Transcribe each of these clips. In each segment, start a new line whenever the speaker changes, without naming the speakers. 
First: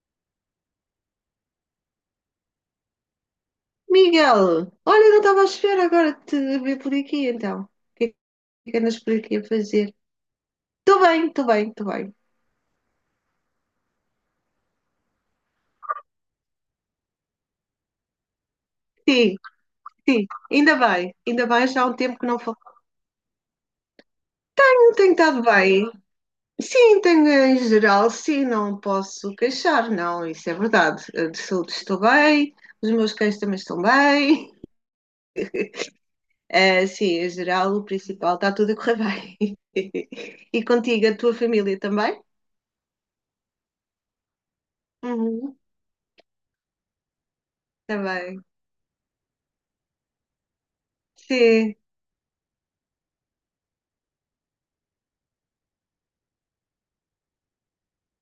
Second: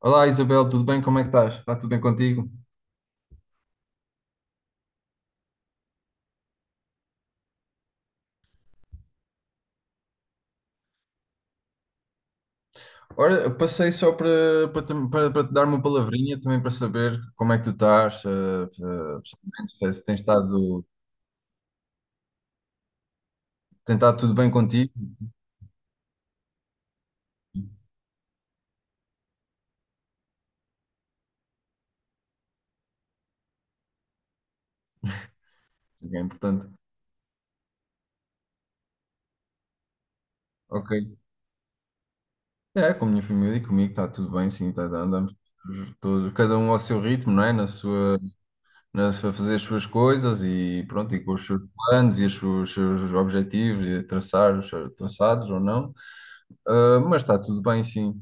Olá Isabel, tudo bem? Como é que estás? Está tudo bem contigo?
Miguel, olha, eu não estava à espera agora de te ver por aqui, então. O que é que andas por aqui a fazer? Estou bem, estou bem, estou bem.
Ora, eu passei só para te dar uma palavrinha também para saber como é que tu estás,
Sim,
pessoalmente, se tens
sim,
estado,
ainda bem, já há um tempo que não falo.
tem estado tudo bem contigo,
Não tenho estado bem. Sim, tenho em geral, sim, não posso queixar, não, isso é verdade. De saúde estou bem, os meus cães também estão bem.
que é importante.
Sim, em geral, o principal está tudo a correr bem. E
Ok.
contigo, a tua família também?
É, com a minha família e comigo está tudo bem, sim, tá, tá, andamos
Uhum,
todos, cada um ao seu ritmo, não é?
está bem.
Na sua, fazer as suas coisas e pronto, e com os seus
Sim,
planos e seus objetivos, e traçar os seus traçados ou não. Ah, mas está tudo bem, sim.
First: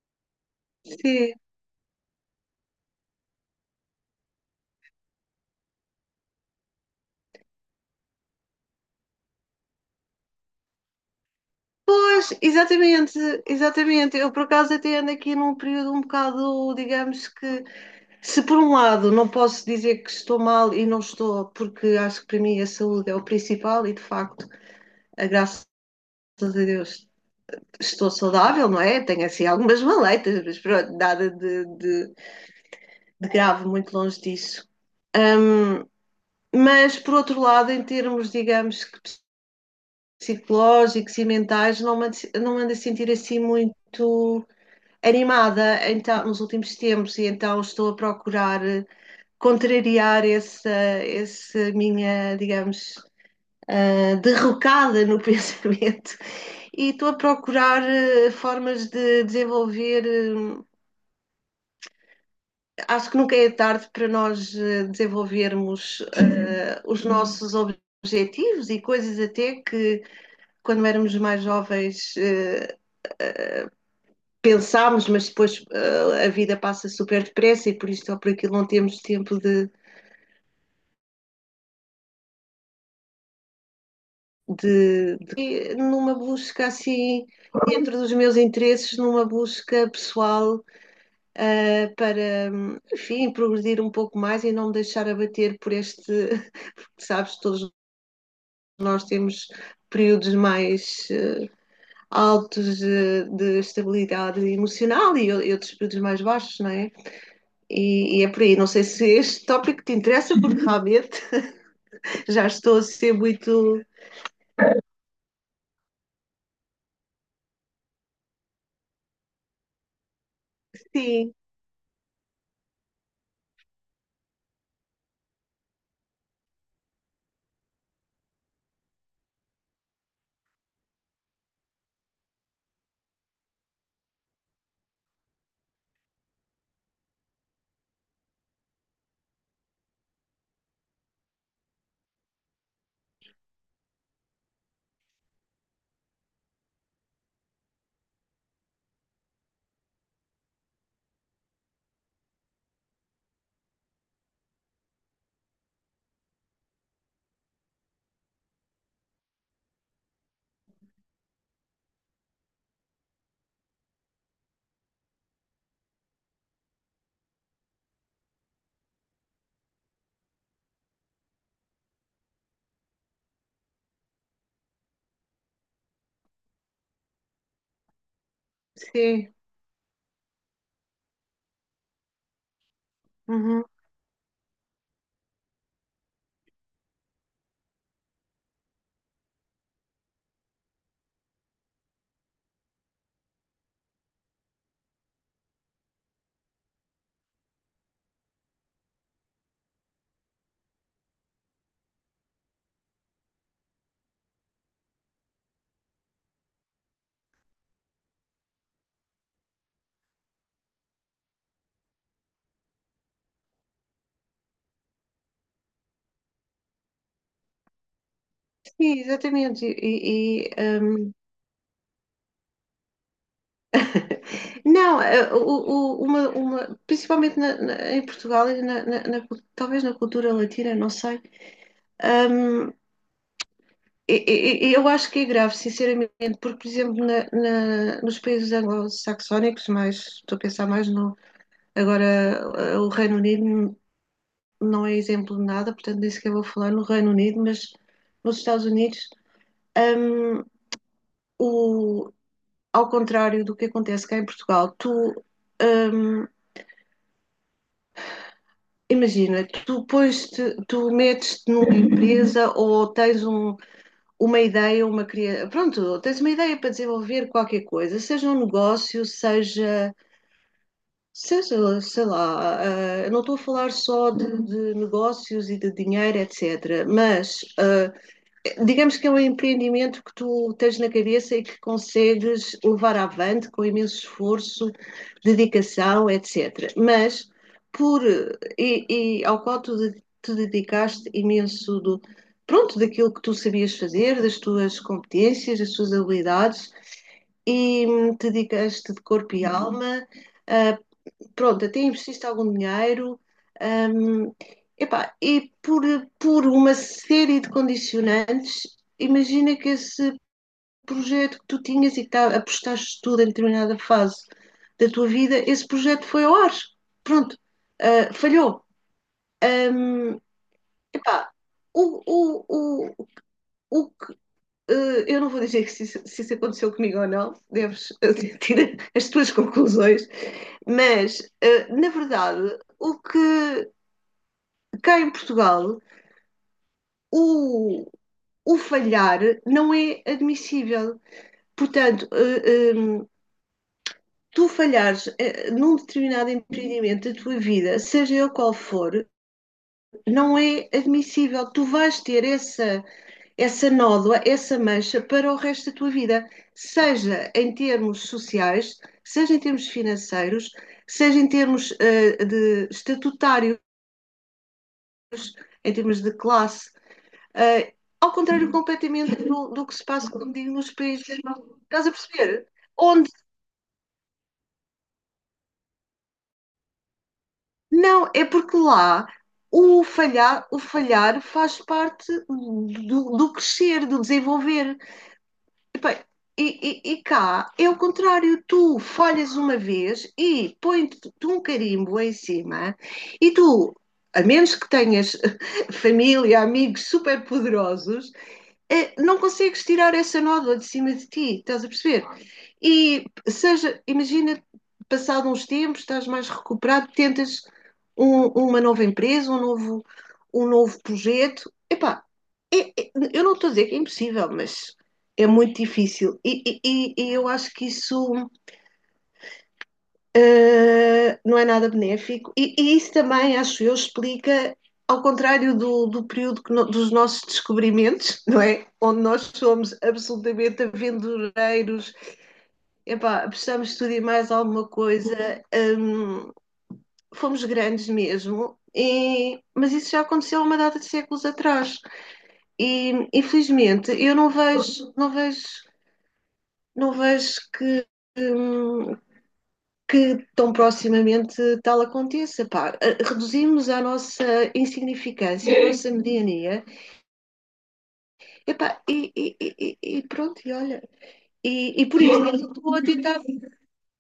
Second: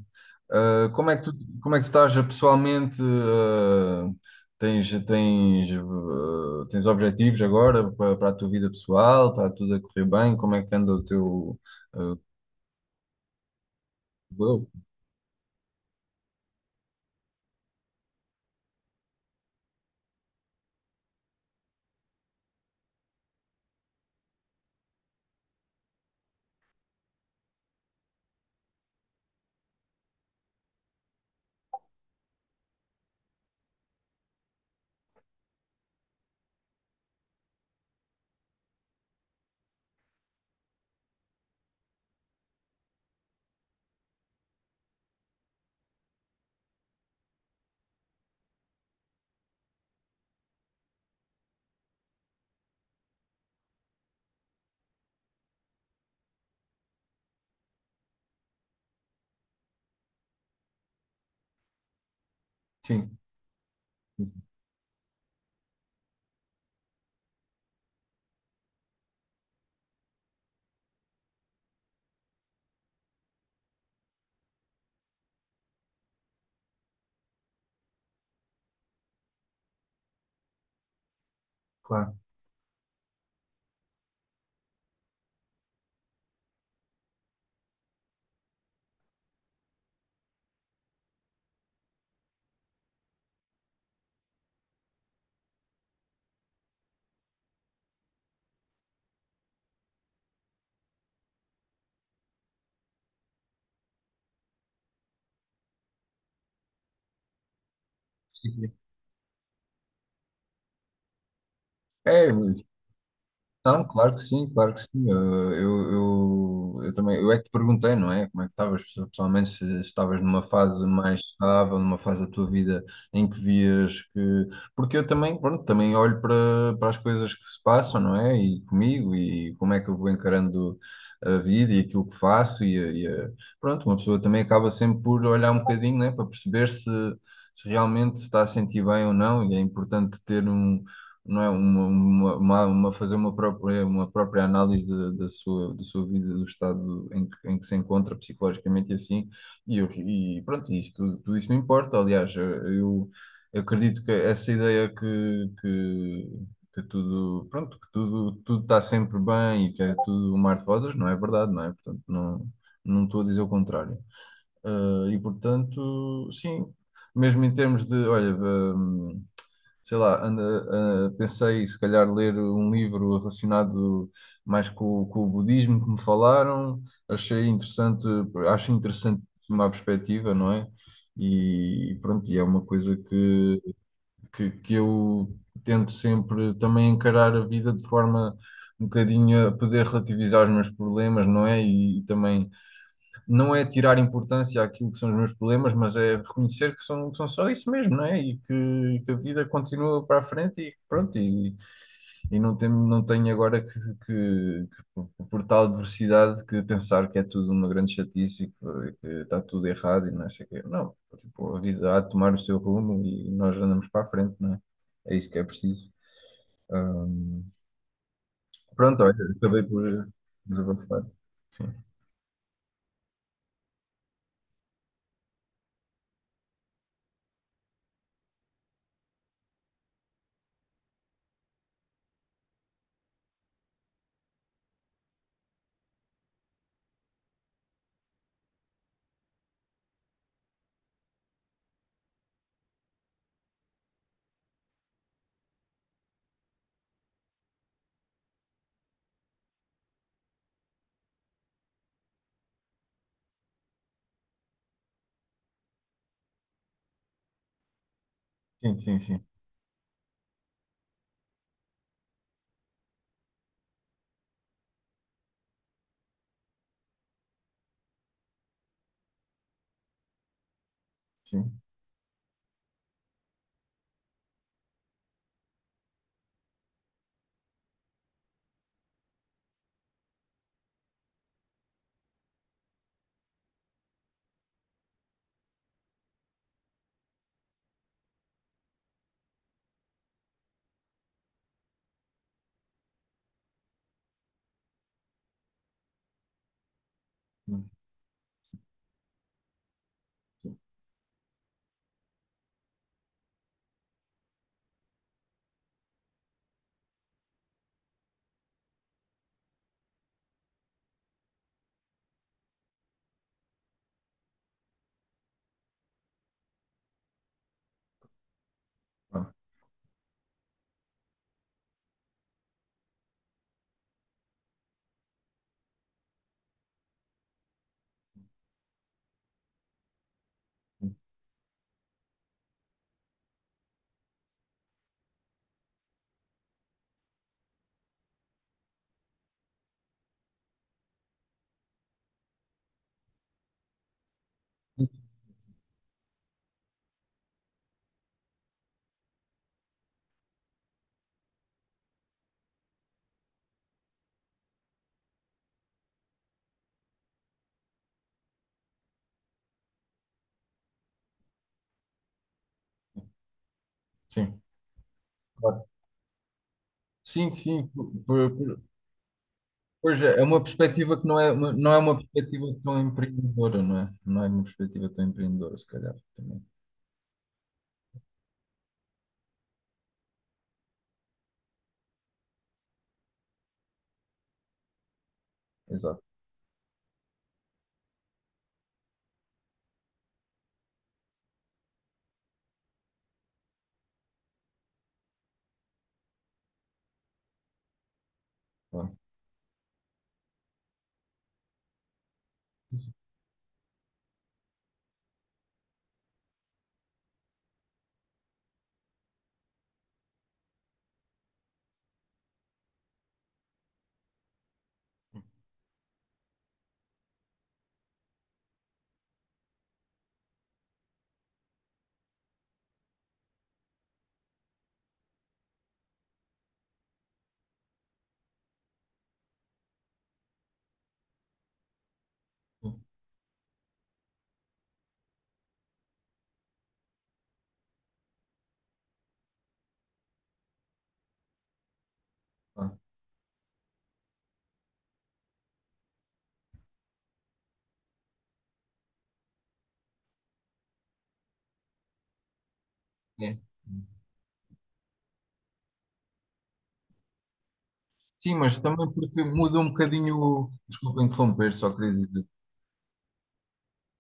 Ah, como é que tu,
sim.
como é que tu estás pessoalmente? Tens objetivos agora para a tua vida pessoal? Está tudo a correr bem? Como é que anda o teu, ah,
Pois, exatamente, exatamente. Eu, por
eu?
acaso, até ando aqui num período um bocado, digamos que, se por um lado não posso dizer que estou mal e não estou, porque acho que para mim a saúde é o principal e, de facto, a graças a Deus estou saudável, não é? Tenho assim algumas maleitas, mas pronto, nada de grave, muito longe disso. Mas, por outro lado, em termos, digamos que psicológicos e mentais, não me ando a sentir assim muito animada então, nos últimos tempos e então estou a procurar contrariar essa, essa minha, digamos, derrocada no pensamento. E estou a procurar formas de desenvolver. Acho que
Sim,
nunca é tarde para nós desenvolvermos os nossos objetivos e coisas até que, quando éramos mais jovens, pensámos, mas depois a vida passa super depressa e por isto ou por aquilo não temos tempo
claro.
numa busca assim, dentro dos meus interesses, numa busca pessoal para, enfim, progredir um pouco mais e não me deixar abater por este, porque sabes, todos nós temos períodos mais altos de estabilidade emocional e, outros períodos mais baixos, não é? E, é por aí. Não sei se este tópico te interessa, porque realmente
É,
já estou a ser muito.
não, claro que sim, claro que sim. Eu também, eu é que te perguntei, não é? Como é que estavas pessoalmente, se se estavas numa fase mais
Sim,
estável, numa fase da tua vida em que vias que. Porque eu também, pronto, também olho para as coisas que se passam, não é? E comigo, e como é que eu vou encarando a vida e aquilo que faço, pronto, uma pessoa também acaba sempre por olhar um bocadinho, né? Para perceber se, se realmente se está a sentir bem ou não, e é importante ter um não é? Fazer uma própria análise da sua vida, do estado em em que se encontra psicologicamente e assim, e pronto, isto, tudo, tudo isso me importa, aliás, eu acredito que essa ideia que tudo, pronto, que tudo, tudo está sempre bem e que é tudo um mar de rosas, não é verdade, não é? Portanto, não, não estou a dizer o contrário. Eh, e portanto, sim, mesmo em termos de, olha, sei lá, anda, ah, pensei se calhar ler um livro relacionado mais com o budismo que me falaram, achei interessante, acho interessante
sim.
uma perspectiva, não é? E, pronto, e é uma coisa que,
uhum.
que, que eu tento sempre também encarar a vida de forma um bocadinho a poder relativizar os meus problemas, não é? E, também não é tirar importância àquilo que são os meus problemas, mas é reconhecer que são só isso mesmo, não é? E que a vida continua para a frente e pronto, e não tem, não tenho agora que por tal adversidade que pensar que é tudo uma grande chatice e que está tudo errado e não sei o quê. Não, tipo, a vida há de tomar o seu rumo e nós andamos para a frente, não é? É isso que é preciso. Ahm,
Sim,
pronto, olha, acabei
exatamente.
por desabafar.
Não, o- uma- principalmente na- na- em Portugal, e na- na- na cul- talvez na cultura latina, não sei. Hum, e eu acho que é grave, sinceramente, porque, por exemplo, na- na- nos países anglo-saxónicos, mas estou a pensar mais no. Agora, o Reino Unido não é exemplo de nada, portanto, nem sequer vou falar no Reino Unido, mas nos Estados Unidos. hum, o, ao contrário do que acontece cá em Portugal, tu hum,
Sim, sim, sim,
imagina, tu pões-te, tu metes-te numa empresa ou tens um, uma ideia, uma criação, pronto, tens uma ideia para desenvolver qualquer coisa, seja um negócio, seja
sim.
seja, sei lá, não estou a falar só de, negócios e de dinheiro, etc., mas digamos que é um empreendimento que tu tens na cabeça e que consegues levar avante com imenso esforço, dedicação, etc. Mas por e, e ao qual tu de- te dedicaste imenso do pronto daquilo que tu sabias fazer, das tuas competências, das tuas habilidades
Sim.
e te dedicaste de corpo e alma, ah, pronto, até investiste algum dinheiro, hum, epá, e por uma série de condicionantes, imagina que esse projeto que tu tinhas e que tá, apostaste tudo em determinada fase da tua vida, esse projeto foi ao ar, pronto, falhou.
Ah,
Hum, Epá, o, o, o, o, eu não vou dizer que se, isso- se isso aconteceu comigo ou não, deves tirar as tuas conclusões, mas na verdade, o que cá em Portugal, o, o falhar não é admissível. Portanto, em, tu falhares num determinado empreendimento da tua vida, seja ele qual for, não é admissível. Tu vais ter essa nódoa, essa mancha para o resto da tua vida, seja em termos sociais, seja em termos financeiros, seja em termos de estatutários,
sim. Claro.
em termos de classe,
Sim, sim,
ao contrário completamente do, do que se
pois
passa,
é, é
como
uma
digo, nos
perspectiva que
países.
não é, uma- não é
Estás a
uma perspectiva
perceber?
tão
Onde
empreendedora, não é? Não é uma perspectiva tão empreendedora, se calhar, também.
não, é porque lá o falhar faz parte do, do crescer, do desenvolver.
Exato.
Epá, e, e cá é o contrário, tu folhas uma vez e põe-te um carimbo em cima, e tu, a menos que tenhas família, amigos super poderosos,
Claro.
não consegues tirar essa nódoa de cima de ti, estás a perceber? E seja, imagina, passado uns tempos, estás mais recuperado, tentas um- uma nova empresa, um novo projeto. Epá, é- é- eu não estou a dizer que é impossível, mas é muito difícil. E- e eu acho que isso não é nada benéfico, e, isso também, acho eu, explica, ao contrário do, do período que no, dos nossos descobrimentos, não é? Onde nós somos absolutamente aventureiros, epá, precisamos estudar mais alguma coisa, um, fomos grandes mesmo. E, mas isso já aconteceu há uma data de séculos atrás
Claro.
e infelizmente eu não vejo hum, que tão proximamente tal aconteça. Pá. Eh,
É.
Reduzimos a nossa insignificância, a nossa mediania,
Sim, mas
epá,
também
e, pá,
porque muda um
e
bocadinho.
pronto,
O-
e olha.
Desculpa interromper, só
E
queria
por isso
dizer.
eu estou a tentar.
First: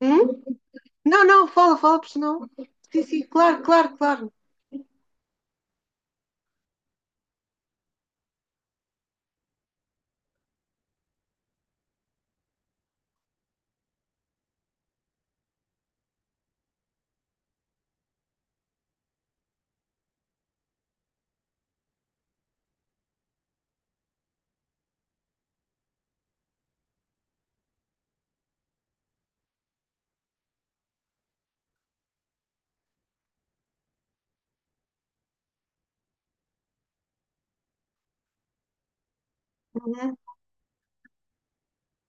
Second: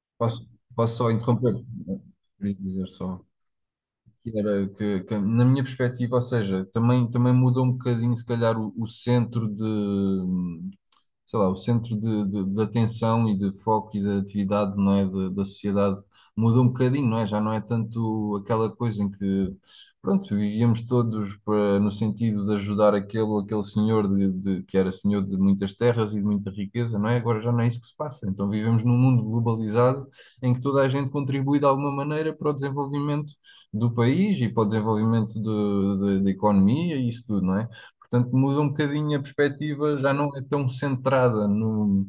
Hum?
Posso, posso só
Não, não,
interromper?
fala, fala, porque senão.
Queria dizer
Sim, sim,
só.
claro, claro, claro.
Que era que, na minha perspectiva, ou seja, também, também mudou um bocadinho, se calhar, o centro de, sei lá, o centro de de atenção e de foco e de atividade, não é, de- da sociedade mudou um bocadinho, não é? Já não é tanto aquela coisa em que, pronto, vivíamos todos para, no sentido de ajudar aquele ou aquele senhor de- que era senhor de muitas terras e de muita riqueza, não é? Agora já não é isso que se passa. Então vivemos num mundo globalizado em que toda a gente contribui de alguma maneira para o desenvolvimento do país e para o desenvolvimento do- da economia e isso tudo, não é? Portanto, muda um bocadinho a perspectiva, já
Uhum.
não é tão centrada no,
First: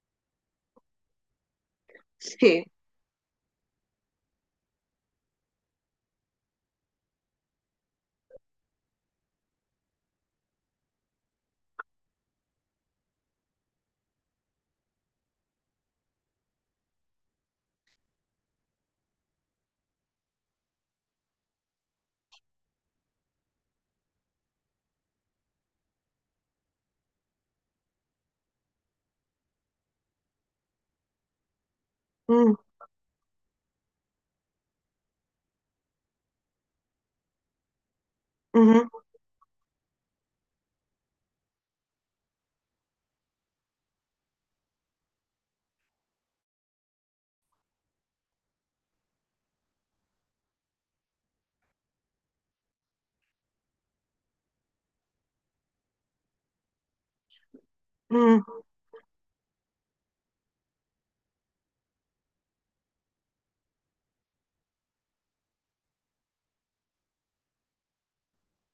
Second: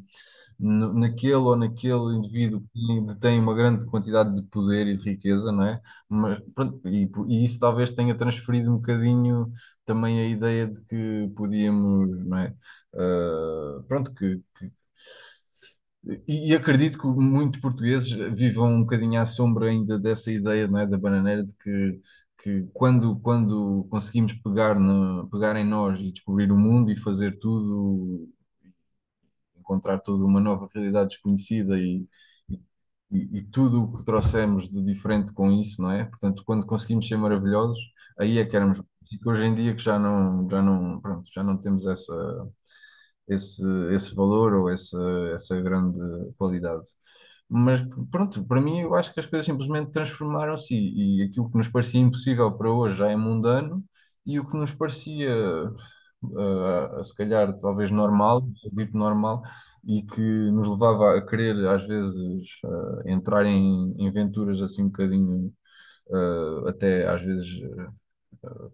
no- naquele ou naquele indivíduo
Sim.
que detém uma grande quantidade de poder e de riqueza, não é? Mas, pronto, e isso talvez tenha transferido um bocadinho também a ideia de que podíamos, não é? Ah, pronto, que e acredito que muitos portugueses vivam um bocadinho à sombra ainda dessa ideia, não é, da bananeira, de que quando conseguimos pegar, no, pegar em nós e descobrir o mundo e fazer tudo, encontrar toda uma nova realidade desconhecida e,
Uhum.
e, e tudo o que trouxemos de diferente com isso, não é? Portanto, quando conseguimos ser maravilhosos, aí é que éramos.
Uhum.
E que hoje em dia que já não, pronto, já não temos essa, esse, esse valor ou essa grande qualidade. Mas pronto, para mim eu acho que as coisas simplesmente transformaram-se e aquilo que nos parecia impossível para hoje já é mundano e o que nos parecia ah, se calhar talvez normal,
hum,
dito normal, e que nos levava a querer às vezes ah, entrar em, em aventuras assim um bocadinho ah, até às vezes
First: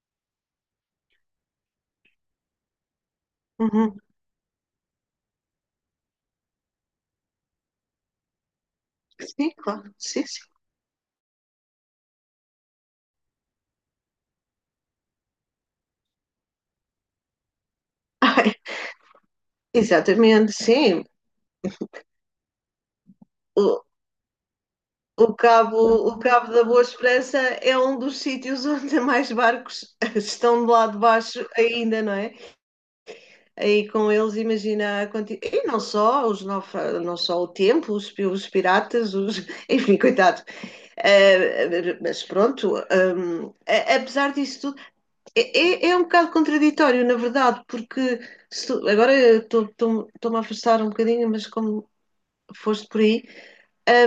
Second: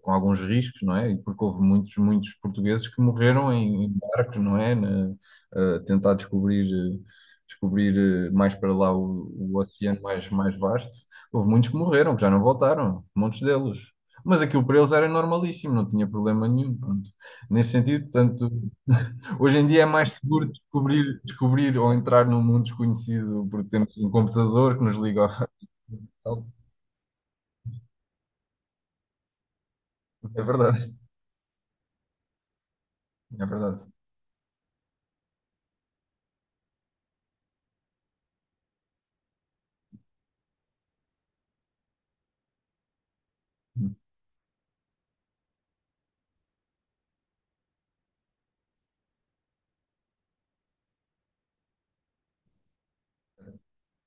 com alguns riscos, não é? E porque houve muitos, muitos portugueses que morreram em, em
Uhum.
barcos, não é? Na, a tentar descobrir eh, mais para lá
Sim,
o
claro,
oceano
sim,
mais,
sim.
mais vasto. Houve muitos que morreram, que já não voltaram, muitos deles. Mas aquilo para eles era normalíssimo, não tinha problema nenhum. Pronto. Nesse sentido, portanto,
Ai,
hoje em dia é mais seguro
exatamente, sim.
descobrir, descobrir ou entrar num mundo desconhecido porque temos um computador que nos liga
O Cabo, o
ao...
Cabo da Boa Esperança é um dos sítios onde mais barcos
É
estão do lado
verdade,
de baixo ainda, não é?
é verdade.
Aí com eles, imagina a quanti- E não só, os naufra- não só o tempo, os, pi- os piratas, os... enfim, coitado. Mas pronto, a- apesar disso tudo, é, é- é um bocado contraditório, na verdade, porque se tu- agora eu estou- estou- estou-me a afastar um bocadinho, mas como foste por aí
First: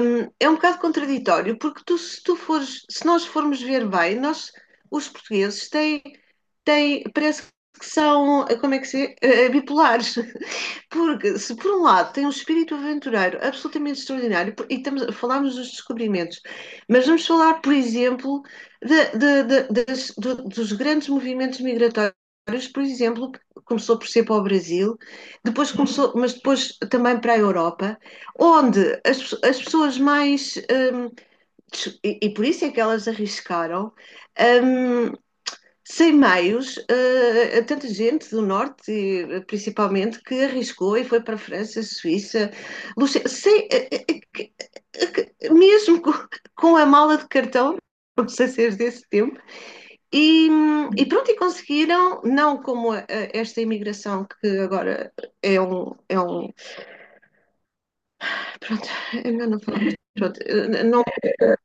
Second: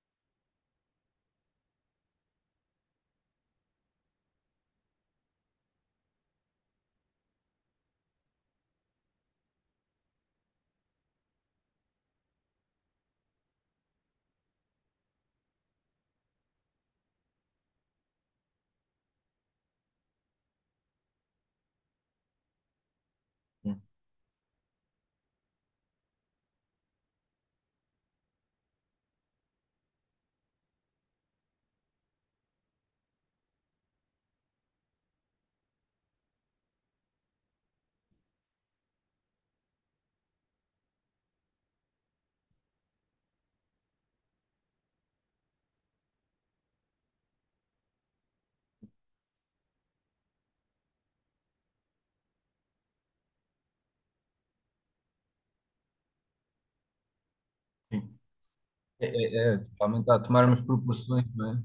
é um bocado contraditório, porque tu, se tu fores, se nós formos ver bem, nós, os portugueses, têm, têm parece que são, como é que se diz, bipolares. Porque, se por um lado tem um espírito aventureiro absolutamente extraordinário, e estamos, falámos dos descobrimentos, mas vamos falar, por exemplo, de- das- do- dos grandes movimentos migratórios, por exemplo, começou por ser para o Brasil, depois começou, mas depois também para a Europa, onde as pessoas mais. hum, e, e por isso é que elas arriscaram. hum, Sem meios, a tanta gente do norte, principalmente, que arriscou e foi para a França, Suíça, Luxem- sem, que- que- mesmo com a mala de cartão, os aceiros desse tempo, e pronto, e conseguiram, não como a- esta imigração que agora é um pronto,
É,
é melhor
é,
não
é,
falar, mas
realmente está a
pronto,
tomar umas
não.
proporções, não é?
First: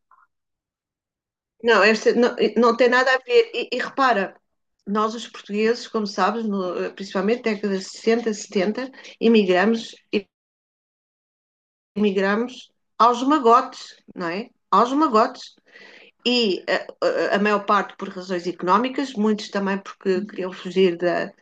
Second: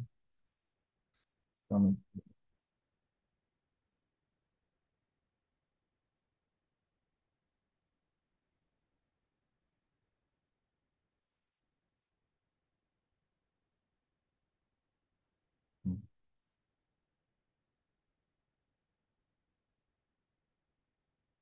Não, esta
Realmente,
não, não tem nada a ver. E repara, nós os portugueses, como sabes, no, principalmente na década de 60, 70, emigramos, imigramos aos magotes, não é? Aos magotes.
sim,
E a maior parte por razões económicas, muitos também porque queriam fugir da,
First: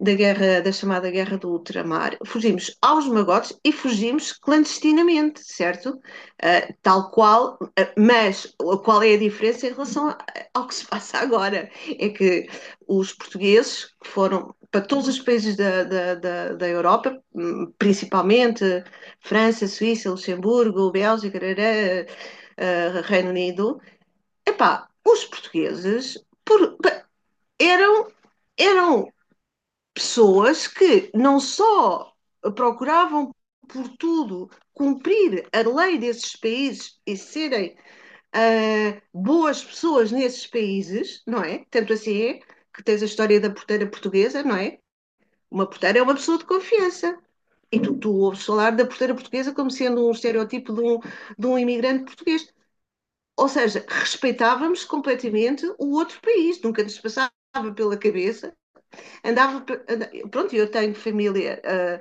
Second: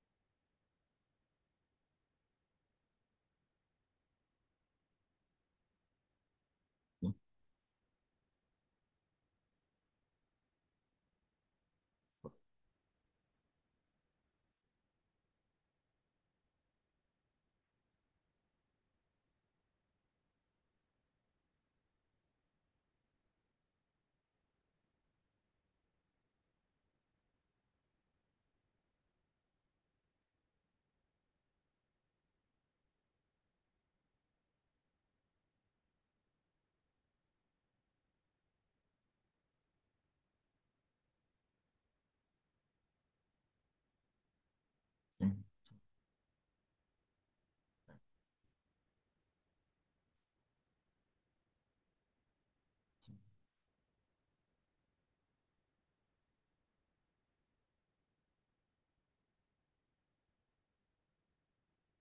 da guerra, da chamada guerra do ultramar, fugimos aos magotes e fugimos clandestinamente, certo? Ah, tal
sim,
qual, ah, mas qual é a diferença em relação a- ao que se passa agora? É que os portugueses que foram para todos os países da Europa, principalmente França, Suíça, Luxemburgo, Bélgica, rará, Reino Unido, epá, os portugueses por- eram eram pessoas que não só procuravam por tudo cumprir a lei desses países e serem boas pessoas nesses países, não é? Tanto assim é que tens a história da porteira portuguesa, não é?
sim.
Uma porteira é uma pessoa de confiança. E tu, tu ouves falar da porteira portuguesa como sendo um estereótipo de um imigrante português. Ou seja, respeitávamos completamente o outro país, nunca nos passava pela cabeça andava, pronto, eu tenho família ah,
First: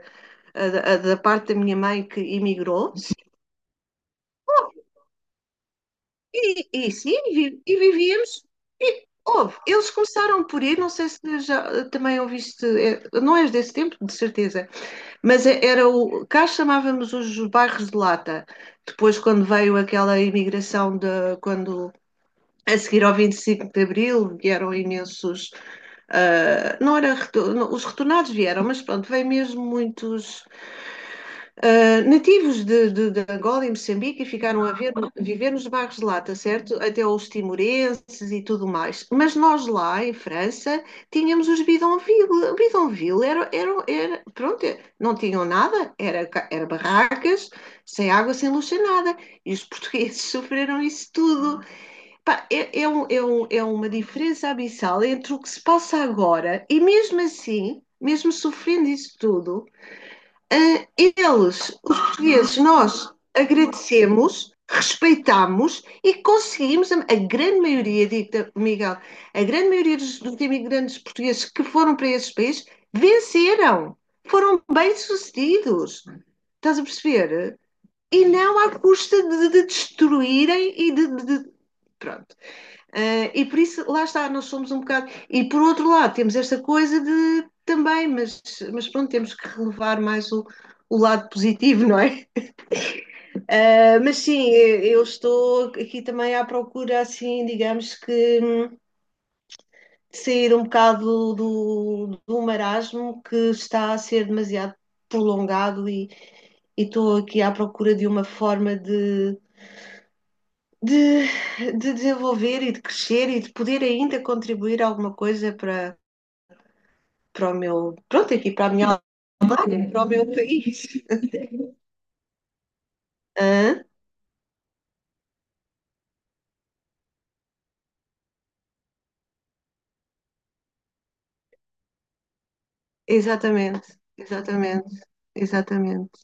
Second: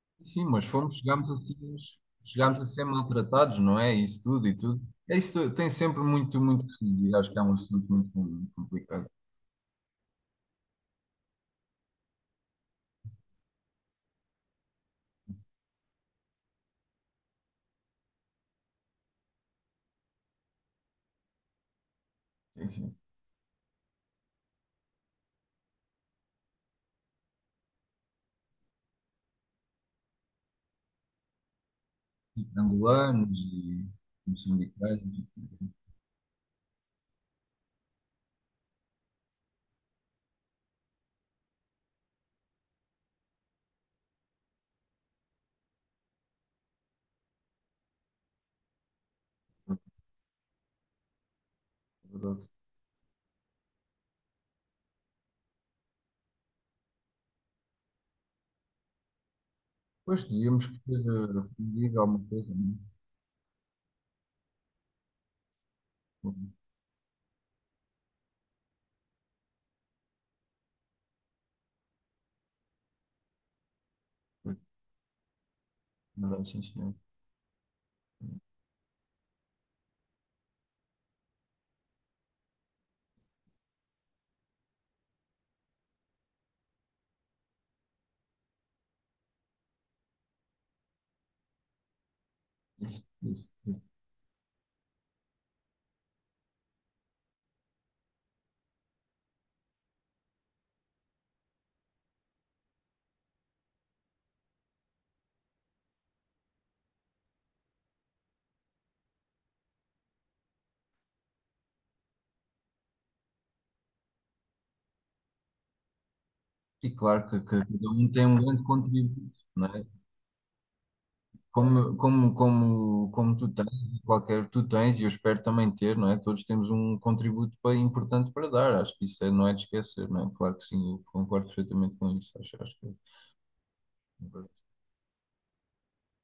Mas
ah, da
fomos,
ah, da parte da minha mãe que
chegámos a ser
emigrou
maltratados, não é? Isso tudo e tudo. É isso, tem sempre muito, muito que se
e
dizer.
sim,
Acho que é um
vi- e
assunto
vivíamos.
muito
E,
complicado.
houve, eles começaram por ir, não sei se já também ouviste, é, não és desse tempo, de certeza, mas é- era o, cá chamávamos os bairros de lata. Depois, quando veio aquela imigração de, quando
Sim,
a
sim.
seguir ao 25 de Abril vieram imensos, não era, retor- não, os retornados vieram, mas pronto, veio mesmo muitos Uh,
E
nativos de
Angolanos
Angola e
e
Moçambique e ficaram a ver-
moçambicanos. E
viver nos
tudo,
bairros de lata, certo? Até os timorenses e tudo mais. Mas nós lá em França tínhamos os bidonville. Bidonville era, era, era- pronto, é, não tinham nada, era, era barracas, sem água, sem luz, sem nada. E os portugueses sofreram isso tudo.
é
Pá,
verdade.
é, é um- é um- é uma diferença abissal entre o que se passa agora e mesmo assim, mesmo sofrendo isso tudo,
Pois, devíamos que ter
eles, os
eh, alguma coisa,
portugueses,
não
nós agradecemos, respeitamos e conseguimos, a grande maioria, dita Miguel, a grande maioria dos, dos imigrantes portugueses que foram para esses países venceram,
é?
foram bem-sucedidos.
Não é, sim,
Estás a
senhor.
perceber? E não à custa de destruírem e de- pronto. E por isso, lá está, nós somos um bocado. E por outro lado, temos esta coisa de também, mas pronto, temos que relevar mais o lado positivo, não é?
Isso, é isso, é isso.
Mas sim, eu estou aqui também à procura, assim, digamos que sair um bocado do, do marasmo que está a ser demasiado prolongado e, estou aqui à procura de uma forma de, de desenvolver e de crescer e de poder ainda contribuir alguma coisa para
E claro que
para o
cada
meu.
um tem
Pronto,
um
aqui
grande
para a minha
contributo, não é?
para o meu país.
Como tu tens,
Hã?
e qualquer tu tens, e eu espero também ter, não é? Todos temos um contributo pa- importante para dar, acho que isso é- não é de esquecer, não é? Claro que sim, eu concordo perfeitamente com isso, acho, acho que é
Exatamente, exatamente, exatamente.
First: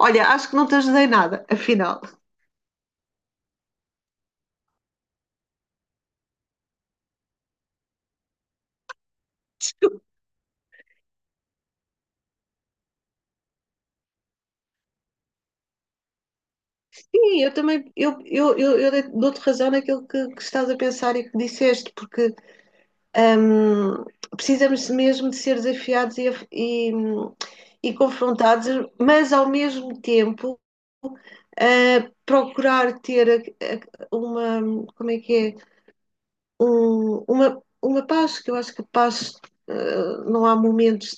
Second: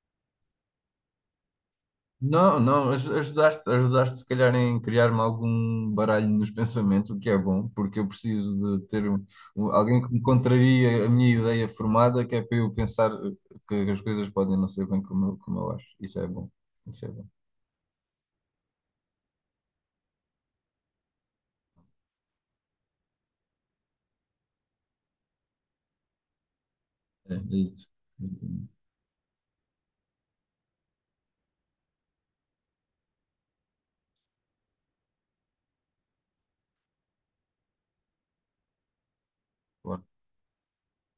Olha, acho que não te ajudei nada, afinal.
não, não, aj- ajudaste, ajudaste se calhar em criar-me algum baralho nos pensamentos, o que é bom, porque eu preciso de ter um- um- alguém que me contraria a minha ideia formada, que é para eu pensar que as coisas podem não ser bem como eu acho, isso é bom,
Sim, eu também eu dou-te razão naquilo que estás a pensar e que disseste, porque hum, precisamos mesmo de ser desafiados
é, é isso.
e confrontados, mas ao mesmo tempo. Procurar ter a- uma, como é que é? Um- uma paz, que eu acho que paz,
Claro.
não há momentos.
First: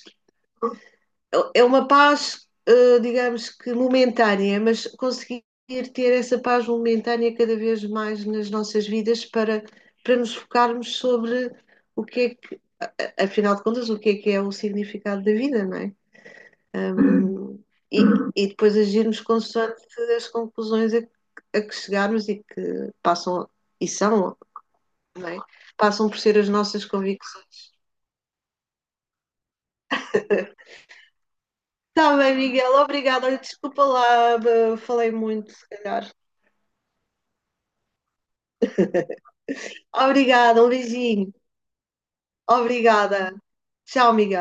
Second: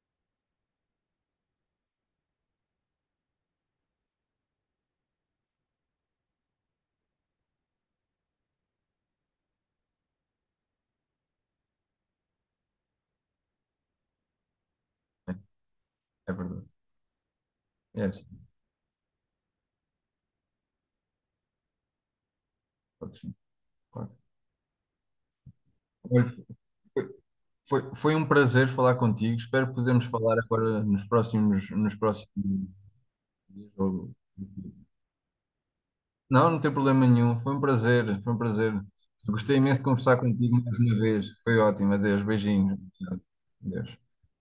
É uma paz, digamos que momentânea, mas conseguir ter essa paz momentânea cada vez mais nas nossas vidas para, para nos focarmos sobre o que é que, afinal de contas, o que é o significado da vida, não é?
É verdade.
Um, e,
É sim,
e depois agirmos consoante as conclusões a que chegarmos e que
claro que sim.
passam, e
Claro.
são, não é? Passam por
Olha,
ser as nossas
foi,
convicções.
foi, foi um prazer falar contigo. Espero que podermos falar agora nos
Tá
próximos
bem,
dias.
Miguel, obrigada. Olha, desculpa
Ou-
lá, falei muito, se calhar.
não, não tem problema nenhum. Foi um prazer, foi um prazer. Gostei imenso de conversar contigo
Obrigada, um
mais uma vez.
beijinho.
Foi ótimo. Adeus, beijinhos.
Obrigada.
Adeus.
Tchau, Miguel.